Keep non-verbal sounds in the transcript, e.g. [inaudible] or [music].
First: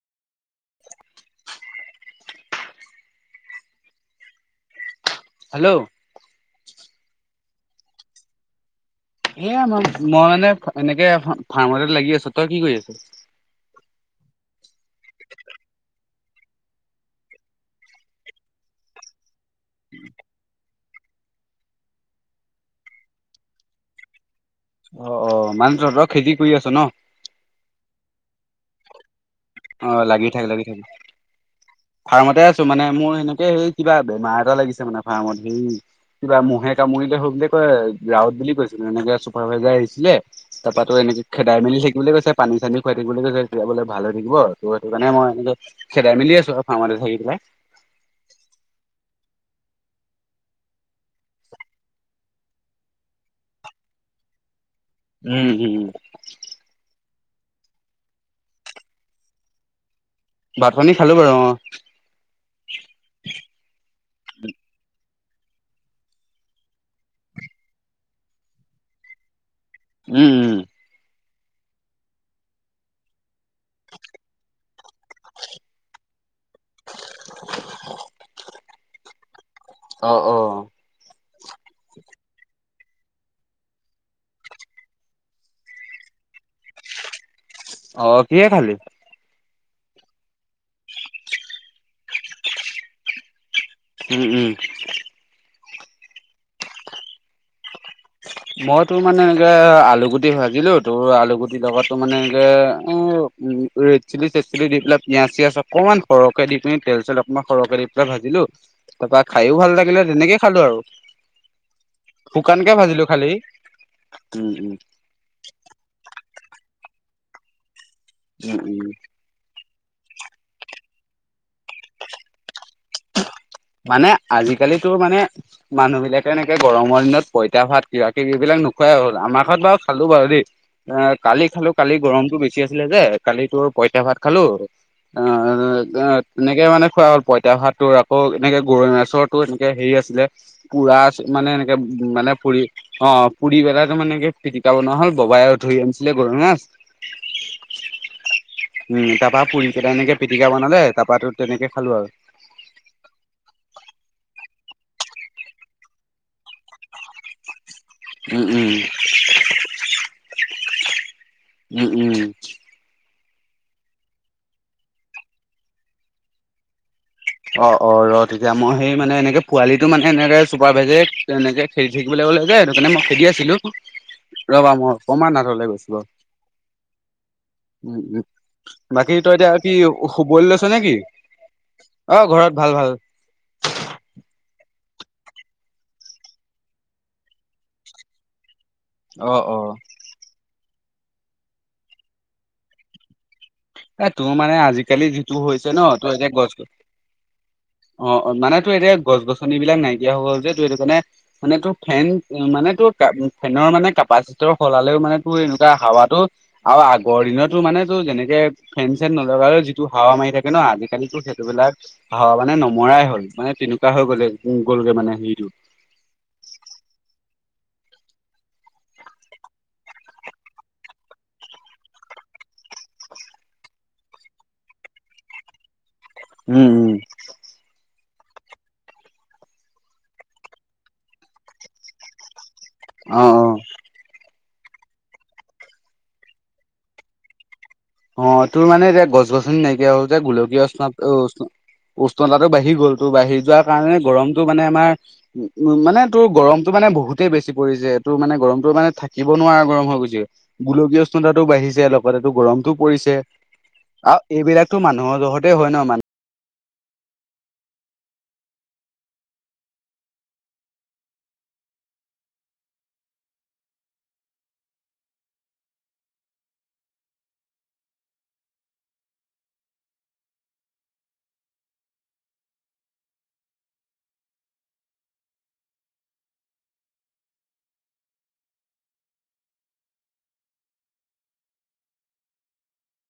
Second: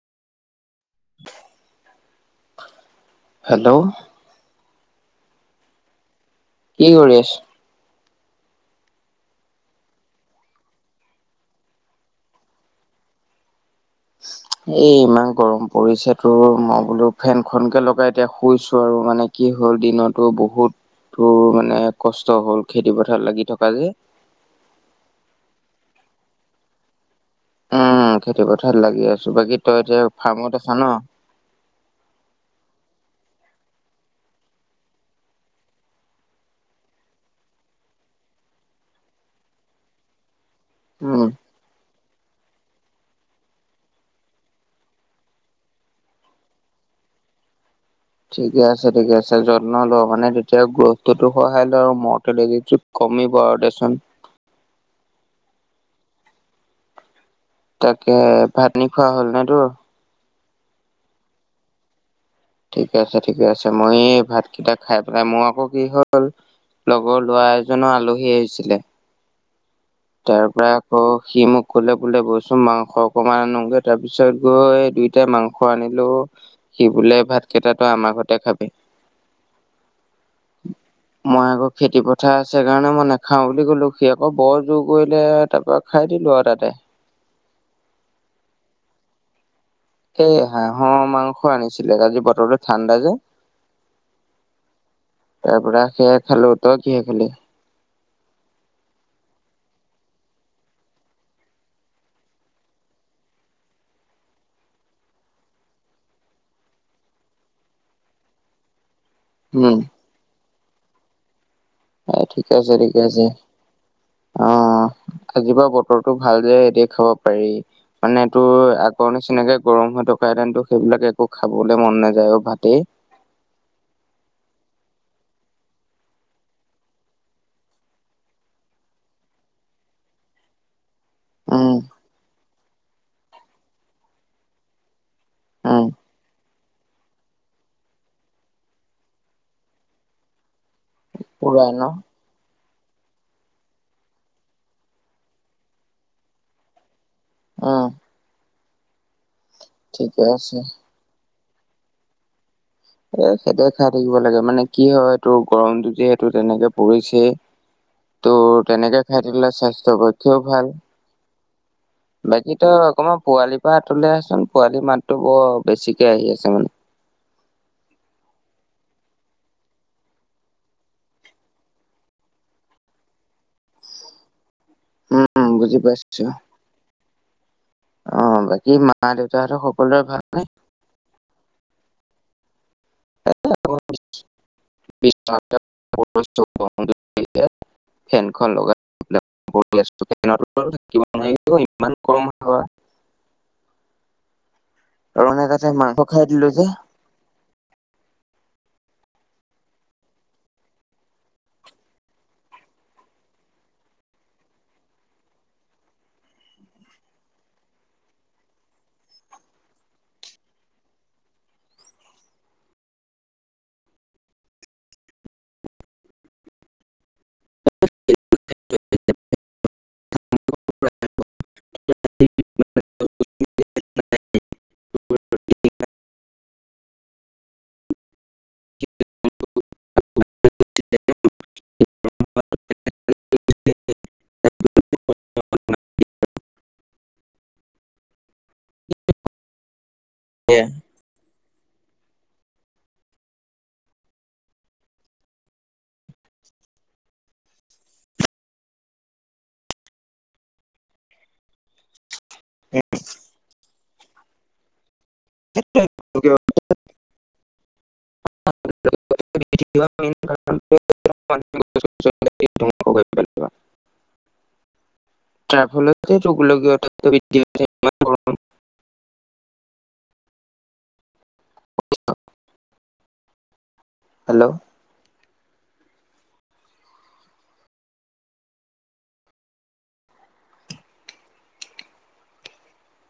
Hello. Hello. কি কৰি আছ? এয়া মই, মই মানে এনেকে ফাৰ্মত লাগি আছোঁ। তই কি কৰি আছ? এ, ইমান গৰম পৰিছে, তোৰ মই বোলো ফেনখনকে লগাই এতিয়া শুইছোঁ আৰু মানে। কি হ'ল দিনতো বহুত তোৰ মানে কষ্ট হ'ল খেতি পথাৰত লাগি থকা যে। অ', অ' মানে তহঁতৰ খেতি কৰি আছ ন'? উম খেতি পথাৰত লাগি আছোঁ, বাকী তই অ এতিয়া লাগি থাক ফাৰ্মত লাগি থাক আছা ন'? ফাৰ্মতে আছোঁ, মানে মোৰ সেনেকে হে, কিবা বেমাৰ এটা লাগিছে মানে ফাৰ্মত হেই কিবা ম'হে কামুৰিলে হওক বুলি কয় ৰাৱত বুলি কৈছিলে, এনেক চুপাৰভাইজাৰ আহিছিলে তাৰপা তোৰ উম এনেকে খেত চাই মেলি থাকিবলৈ কৈছে, পানী চানী খোৱাই থাকিবলৈ কৈছে, তেতিয়া বোলে ভাল হৈ থাকিব ত' সেইটো কাৰণে মই এনেকে খেদাই মেলি আছোঁ আৰু ফাৰ্মতে থাকি পেলাই। ঠিকে আছে, ঠিকে আছে, যত্ন ল' মানে তেতিয়া গুৰুত্বটো সহায় লয় আৰু ম'হ খেদ যদি কমিব আৰু দেচোন। উম, হুম। তাকে ভাত পানী খোৱা হ'ল ন' তোৰ? ভাত পানী খালোঁ বাৰু অ'। ঠিকে আছে, ঠিকে আছে, মই এই ভাতকেইটা খাই পেলাই মোৰ আকৌ কি হ'ল লগৰ ল'ৰা এজনৰ আলহী আহিছিলে। উম উম তাৰপৰা আকৌ সি মোক ক'লে বোলে বলচোন মাংস অকমান আনোগৈ তাৰপিছত গৈ দুই তে মাংস আনিলো, সি বোলে ভাতকেইটা তই আমাৰ ঘৰতে খাবি। অ', অ'। মই আকৌ খেতি পথাৰ আছে কাৰণে মই নেখাওঁ বুলি ক'লো, সি আকৌ বৰ জোৰ কৰিলে তাৰপৰা খাই দিলোঁ আৰু তাতে। অ' কিহেৰে খালি? এই হাঁহৰ মাংস আনিছিলে, আজি বতৰটো ঠাণ্ডা যে। উম, উম। তাৰপৰা সেয়ে খালোঁ, তই কিহে খালি? মই তোৰ মানে এনেকে আলু গুটি ভাজিলো, তোৰ আলুগুটি লগত তোৰ মানে এনেকে উম, ৰেড চিলি, ছেড চিলি দি পেলাই, পিয়াঁজ চিয়াজ অকমান সৰহকে দি পিনি, তেল চেল অকনমান সৰহকে দি পেলাই ভাজিলো তাৰপা খাইওঁ উম ভাল লাগিলে, তেনেকে খালোঁ আৰু। এ, ঠিক শুকানকে আছে, ঠিকে ভাজিলো আছে, খালি। উম উম অ'। আজিৰপৰা বতৰটো ভাল যে এতিয়া খাব পাৰি, মানে তোৰ উম উম আগৰ নি নিচিনাকে গৰম হৈ থকাঁহেতেন সেইবিলাক একো খাবলৈ মন নাযায় আৰু ভাতেই। মানে আজিকালি তোৰ মানে মানুহবিলাকে এনেকে গৰমৰ দিনত পইতা ভাত কিবা কিবি এইবিলাক নোখুৱাই হ'ল, আমাৰ ঘৰত বাৰু খালোঁ বাৰু দেই। এ, কালি খালোঁ, উম, কালি গৰমটো বেছি আছিলে যে কালি তোৰ পঁইতা ভাত খালোঁ অ', উম, অ' তেনেকে মানে খোৱা হ'ল পঁইতা ভাত তোৰ আকৌ এনেকে গৰৈ মাছৰটো এনেকে হেৰি আছিলে পুৰা মানে পুৰা এনেকে ন? উ, মানে ফুৰি অ' পুৰিবেলাই তোৰ মানে কি পিটিকা বনোৱা হ'ল, ববাই ধৰি আনিছিলে গৰৈ মাছ। অ'। উম, তাৰপা পুৰিকেইটা এনেকে ঠিকে পিটিকা আছে। বনালে তাৰাপা তেনেকে খালোঁ আৰু। এ, সিহঁতে খাই থাকিব লাগে মানে কি হয় তোৰ গৰমটো যিহেতু তেনেকে পৰিছে [inaudible] ত' উম, তেনেকে খাই থাকিলে স্বাস্থ্যৰ পক্ষেও ভাল। উম, উম। বাকী তই অকণমান পোৱালিৰপৰা আঁতৰলে আহচোন, পোৱালিৰ মাতটো বৰ বেছিকে আহি আছে মানে। অ', অ' ৰ' তেতিয়া মই সেই মানে এনেকে পোৱালিটো মানে এনেকে চুপাৰ ভাইজে এনেকে খে থিকিবলৈ বোলে যে সেইটো কাৰণে মই খেদি আছিলোঁ, ৰবা মই অকণমাণ উম, বুজি পাইছোঁ। উম, উম, মা বাকী তই এতিয়া দেউতাহঁতৰ আৰু কি সকলোৰে শুবলৈ ভালনে? লৈছ নে কি? অ', ঘৰত ভাল ভাল। [inaudible] [unintelligible] ফেনখন লগাই অ', অ'। [unintelligible] ইমান কম হাৱা। এ তোৰ মানে আজিকালি আৰু যিটো মানে তাতে হৈছে ন মাংস তই খাই এতিয়া দিলো গছ যে গছ অ', অ', মানে তোৰ এতিয়া গছ গছনিবিলাক নাইকিয়া হ'ল যে তোৰ এইটো কাৰণে মানে তোৰ ফেন মানে তোৰ ফেনৰ মানে কেপাচিটৰ সলালেও মানে তোৰ এনেকুৱা হাৱাটো আৰু আগৰ দিনতো মানে তোৰ যেনেকে ফেন চেন নলগালেও যিটো হাৱা মাৰি থাকে ন আজিকালিতো সেইটোবিলাক হাৱা মানে নমৰাই হ'ল মানে তেনেকুৱা হৈ গ'লে গ'লগে মানে হেৰিটো। [inaudible] [inaudible] উম, উম। অ', অ'। [inaudible] অ', তোৰ মানে এতিয়া গছ গছনি নাইকিয়া হ'ল যে গোলকীয়া উষ্ণতো উষ্ণ উষ্ণতাটো বাঢ়ি গ'ল। তোৰ বাঢ়ি যোৱাৰ কাৰণে গৰমতটো মানে আমাৰ উম, মানে তোৰ গৰমটো মানে বহুতেই বেছি পৰিছে তোৰ মানে গৰমটো মানে থাকিব নোৱাৰা গৰম হৈ গৈছে। গোলকীয় উষ্ণতাটো বাঢ়িছে লগতেটো গৰম এইবিলাকতো মানুহৰ জহত [inaudible] [inaudible] [inaudible] তাৰ ফলতেটো গোলকীয় উত্তাপটো বৃদ্ধি হৈছে। ইমান গৰম হেল্ল'।